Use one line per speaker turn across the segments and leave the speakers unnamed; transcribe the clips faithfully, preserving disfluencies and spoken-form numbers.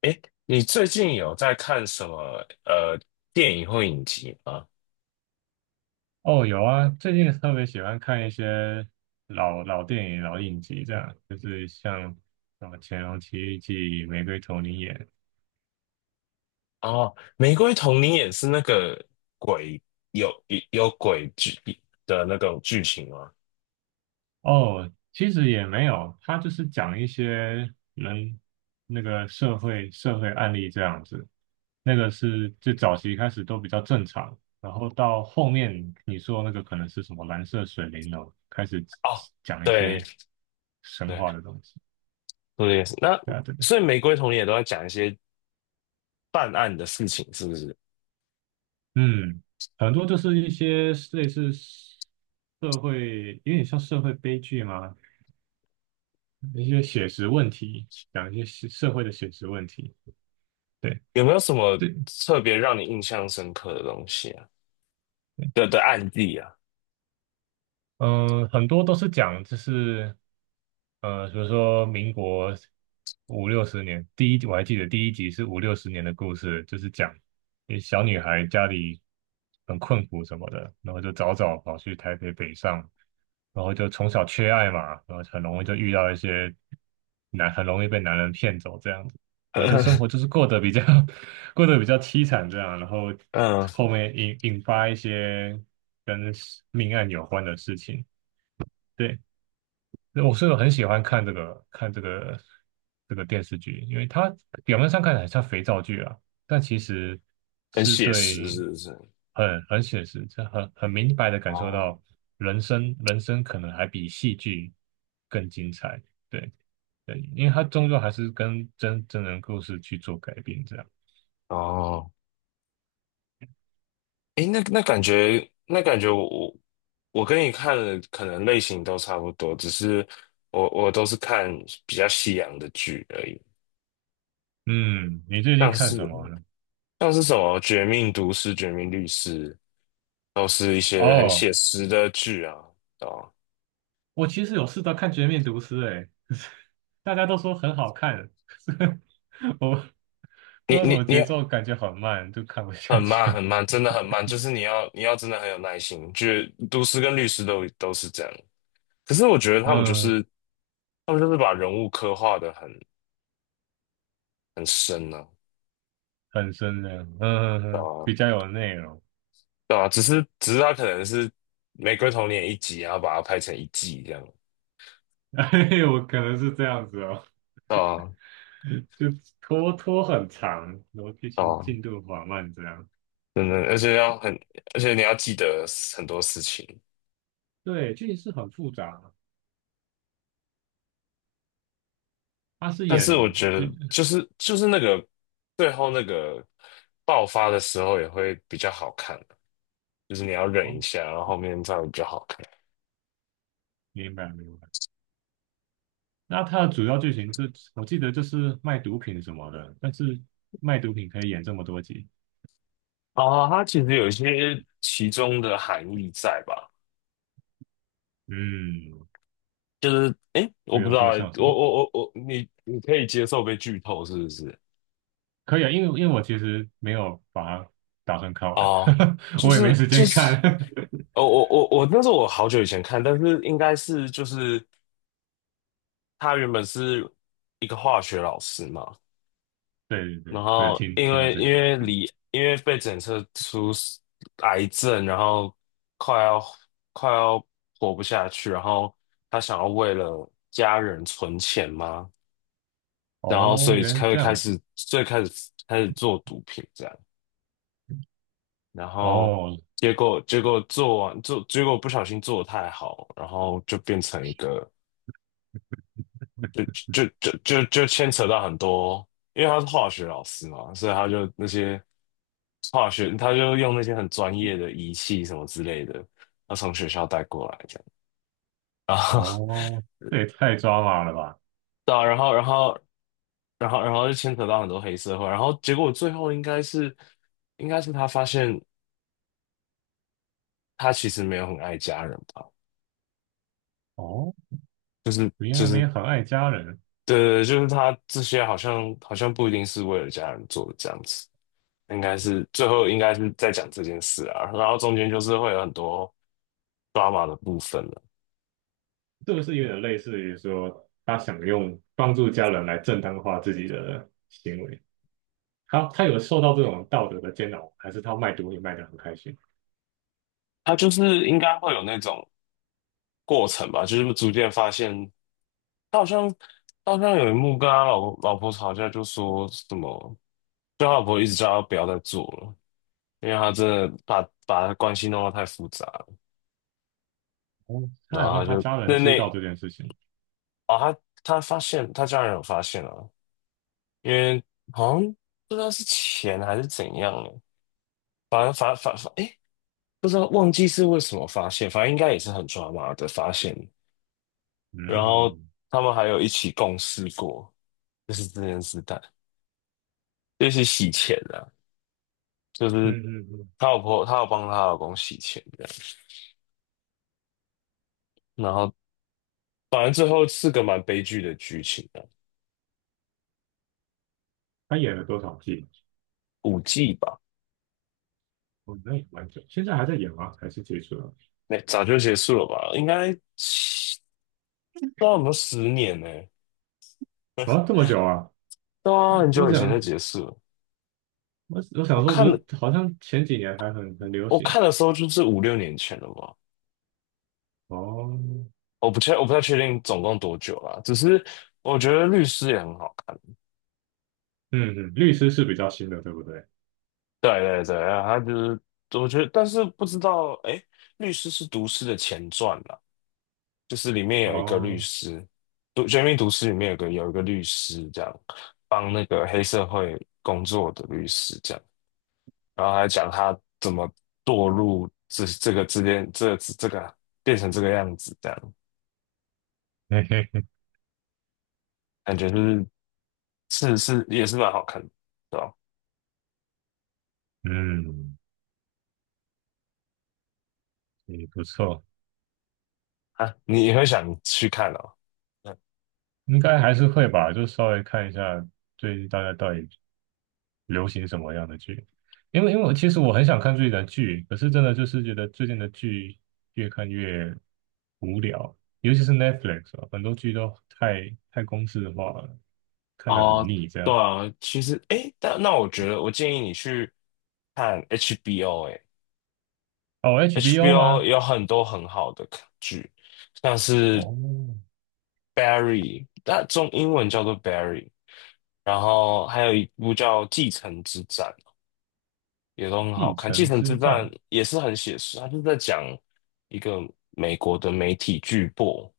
哎，你最近有在看什么呃电影或影集吗？
哦，有啊，最近特别喜欢看一些老老电影、老影集，这样就是像什么《乾隆奇遇记》《玫瑰童林演》。
哦，《玫瑰童你也是那个鬼有有鬼剧的那种剧情吗？
哦，其实也没有，他就是讲一些人那个社会社会案例这样子。那个是最早期开始都比较正常，然后到后面你说那个可能是什么蓝色水灵楼，开始
哦，
讲一
对
些神
对，
话的东西。
我也是。那
对啊。
所以《玫瑰童林》也都在讲一些办案的事情，是不是？
嗯，很多就是一些类似社会，有点像社会悲剧嘛，一些写实问题，讲一些社社会的写实问题。对
有没有什么
对
特别让你印象深刻的东西啊？
对。
的的案例啊？
嗯，很多都是讲就是，呃，比如说民国五六十年，第一集我还记得第一集是五六十年的故事，就是讲一小女孩家里很困苦什么的，然后就早早跑去台北北上，然后就从小缺爱嘛，然后很容易就遇到一些男，很容易被男人骗走这样子，然后就生活就 是过得比较 过得比较凄惨这样，然后
嗯，
后面引引发一些跟命案有关的事情。对，那我是很喜欢看这个看这个这个电视剧，因为它表面上看起来像肥皂剧啊，但其实
很
是
写实，
对
是不是？
很很写实，这很很明白的感受
哦
到人生人生可能还比戏剧更精彩。对对，因为它终究还是跟真真人故事去做改编这样。
哦，诶，那那感觉，那感觉我，我我跟你看的可能类型都差不多，只是我我都是看比较西洋的剧而已，
嗯，你最近
像
看什
是
么呢？
像是什么《绝命毒师》《绝命律师》，都是一些很
哦。
写实的剧啊。哦，
我其实有试着看《绝命毒师》欸，可是大家都说很好看，可是我不知
你
道什
你
么
你
节奏，感觉很慢，就看不下
很慢很
去。
慢，真的很慢，就是你要你要真的很有耐心。就是毒师跟律师都都是这样，可是我觉得他们就
嗯，
是他们就是把人物刻画的很很深呢、啊。
很深的。嗯，嗯
对
嗯比
啊
较有内容。
对啊，只是只是他可能是《玫瑰童年》一集，然后把它拍成一季这样。
哎，我可能是这样子哦，
对啊，
就拖拖很长，然后剧
对
情
啊，
进度缓慢这样。
真的，而且要很，而且你要记得很多事情。
对，剧情是很复杂，他是
但
演
是我觉
就。
得，就是就是那个最后那个爆发的时候也会比较好看，就是你要忍
哦，
一下，然后后面再比较好看。
明白明白。那它的主要剧情就我记得就是卖毒品什么的，但是卖毒品可以演这么多集。
哦，它其实有一些其中的含义在吧？
嗯，
就是，诶，我
比
不
如
知道
说
欸
像什
我
么，
我我我，你你可以接受被剧透是不是？
可以啊，因为因为我其实没有把它打算看完。
哦，就
我也没
是
时
就
间
是，
看。
哦，我我我那是我好久以前看，但是应该是就是他原本是一个化学老师嘛，
对对
然
对，我有
后
听
因
听到
为
这
因
个。
为离因为被检测出癌症，然后快要快要活不下去，然后他想要为了家人存钱嘛，然后
哦，
所以
原来是
开
这
开
样子。
始最开始开始做毒品这样。然后
哦
结果结果做完做结果不小心做的太好，然后就变成一个就就就就就牵扯到很多，因为他是化学老师嘛，所以他就那些化学他就用那些很专业的仪器什么之类的，他从学校带过来这样，然后
哦，这也太抓马了吧。
对啊然后然后然后然后就牵扯到很多黑社会，然后结果最后应该是应该是他发现他其实没有很爱家人吧。
哦，
就
原
就是
来没
是。
有很爱家人。
对，对就是他这些好像好像不一定是为了家人做的这样子，应该是最后应该是在讲这件事啊，然后中间就是会有很多 drama 的部分了。
这个是有点类似于说他想用帮助家人来正当化自己的行为。他他有受到这种道德的煎熬，还是他卖毒也卖得很开心？
他就是应该会有那种过程吧，就是逐渐发现他好像他好像有一幕跟他老老婆吵架，就说什么，就他老婆一直叫他不要再做了，因为他真的把把他关系弄得太复杂了
哦，
然
他有
后
让
他
他
就
家人
那
知道
那
这件事情。
哦，他他发现他家人有发现了。因为好像不知道是钱还是怎样了，反正发发发，哎，不知道忘记是为什么发现，反正应该也是很抓马的发现。然后
嗯
他们还有一起共事过，就是这件事但就是洗钱的，就
嗯
是
嗯嗯，
她老婆，她有帮她老公洗钱的。然后反正最后是个蛮悲剧的剧情啊，
他演了多少季？
五季吧，
哦，那也蛮久，现在还在演吗？还是结束了？
那早就结束了吧？应该七不知道有没有十年呢、
啊，这么久啊！
对啊，很
我
久以前就
想，
结束了。
我我
我
想说，不
看了。
是，好像前几年还很很流
我
行。
看的时候就是五六年前了吧，
哦。
我不确我不太确定总共多久啦，只是我觉得律师也很好看，
嗯嗯，律师是比较新的，对不对？
对对对，他就是我觉得，但是不知道哎，律师是毒师的前传啦，就是里面有一个律
哦。
师，毒绝命毒师里面有个有一个律师这样帮那个黑社会工作的律师这样，然后还讲他怎么堕入这这个之间这这个变成这个样子这样。
嘿嘿嘿。
感觉就是是是也是蛮好看的，对吧？
嗯，也不错。
啊，你也会想去看哦。嗯
应该还是会吧，就稍微看一下最近大家到底流行什么样的剧？因为因为我其实我很想看最近的剧，可是真的就是觉得最近的剧越看越无聊，尤其是 Netflix 啊，很多剧都太太公式化了，看得很
哦，
腻这
对
样。
啊，其实诶，但那我觉得我建议你去看 H B O，诶
哦，H B O
，H B O
吗？
有很多很好的剧，像是
哦，
Barry，那中英文叫做 Barry，然后还有一部叫《继承之战》，也都很好
《继
看。《继
城
承
之
之
战》。
战》也是很写实，它就是在讲一个美国的媒体巨擘，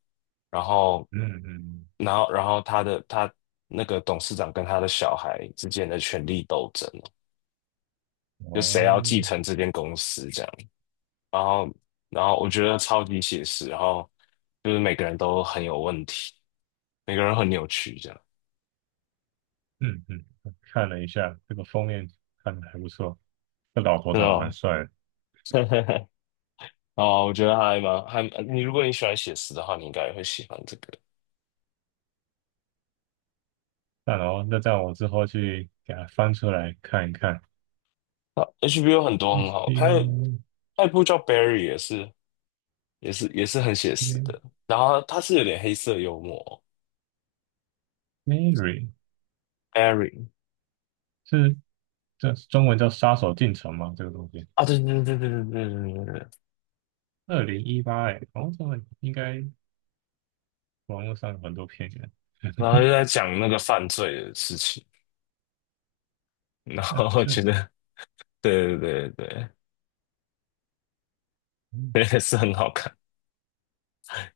然后
嗯嗯。
然后然后他的他那个董事长跟他的小孩之间的权力斗争哦，
嗯
就谁要继
哦。
承这间公司这样，然后然后我觉得超级写实，然后就是每个人都很有问题，每个人很扭曲这样，
嗯嗯，看了一下这个封面，看的还不错，这老头
真
长
的
得蛮
吗？
帅的。
哦，我觉得还蛮还你如果你喜欢写实的话，你应该也会喜欢这个。
那然后那这样我之后去给他翻出来看一看。
啊 H B O 很多很好，还有
H B O。
还有一部叫《Barry》也是也是也是很写实的，
嗯
然后它是有点黑色幽默，
Mary
《Barry》
是这中文叫《杀手进城》吗？这个东西，
啊，对对对对对对对对对，
二零一八哎。哦，这个应该网络上有很多片源。
然后 就在讲那个犯罪的事情，然
哎，
后我
所以
觉得，对对对对
嗯，
对，也是很好看，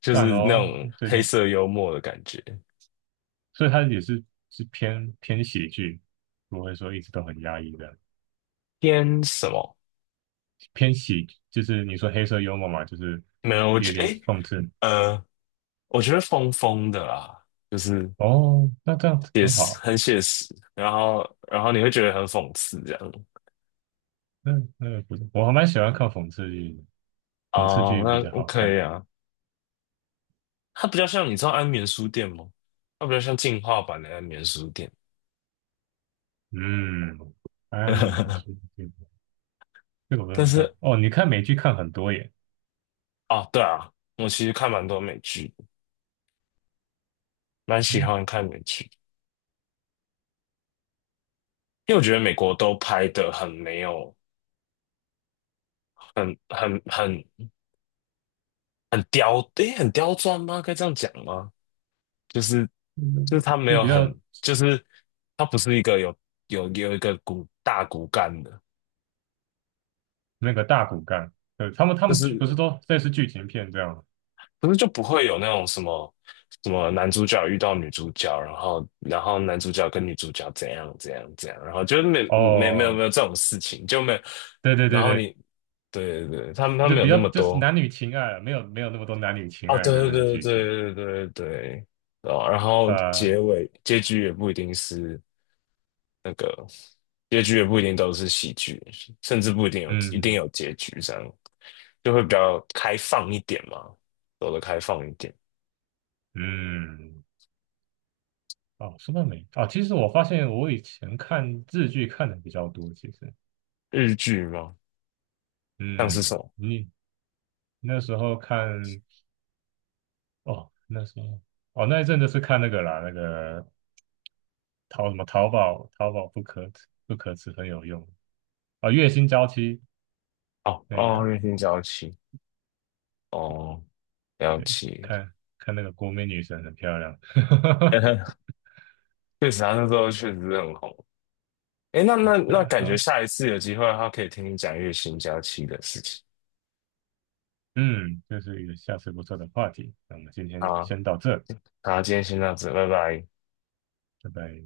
就
赞
是那
哦，
种
最
黑
近，
色幽默的感觉。
所以它也是是偏偏喜剧，不会说一直都很压抑的，
偏什么？
偏喜就是你说黑色幽默嘛，就是
没有，我
有
觉得，
点
诶，
讽刺。
呃，我觉得疯疯的啦，就是
哦，那这样子
也
很
是
好。
很写实，然后然后你会觉得很讽刺这样。
那那不是，我还蛮喜欢看讽刺剧的，讽刺
哦，
剧比
那
较好看。
OK 啊，它比较像，你知道安眠书店吗？它比较像进化版的安眠书店。
嗯，安利世界，这个，我都
但
没看
是
过。哦，你看美剧看很多耶。
哦，对啊，我其实看蛮多美剧的，蛮喜
嗯。
欢看美剧，因为我觉得美国都拍的很没有，很很很很刁，诶，很刁钻吗？该这样讲吗？就是就是
嗯
他没
就是
有
比较
很，就是他不是一个有有有一个骨大骨干的，
那个大骨干。对，他们他
就
们剧
是
不是都类似剧情片这样吗？
可是就不会有那种什么什么男主角遇到女主角，然后然后男主角跟女主角怎样怎样怎样，然后就是没没没有
哦，
没有这种事情，就没有。
对对
然
对
后
对，
你对对对，他们他
就
们有
比
那
较
么
就是
多
男女情爱了没有没有那么多男女情
哦，
爱的
对
这个
对
剧
对
情。
对对对对，哦，然后
啊。
结尾结局也不一定是那个结局也不一定都是喜剧，甚至不一定有一定
嗯
有结局，这样就会比较开放一点嘛，走的开放一点。
嗯。哦，说到美，哦，其实我发现我以前看日剧看的比较多，其实。
日剧吗？像是什
嗯，
么？
你那时候看。哦，那时候，哦，那一阵就是看那个啦，那个淘什么淘宝，淘宝不可不可耻很有用啊，月薪娇妻
哦
那
哦，
个，
月薪娇妻，哦，了解。
看看那个国民女神很漂亮。
确实啊，他那时候确实是很红。诶，那那
对
那，
啊，
感
然
觉
后
下一次有机会的话，可以听你讲月薪娇妻的事情。
嗯，这是一个下次不错的话题，那我们今
好
天
啊，
先到这，
好，今天先到这，拜拜。
拜拜。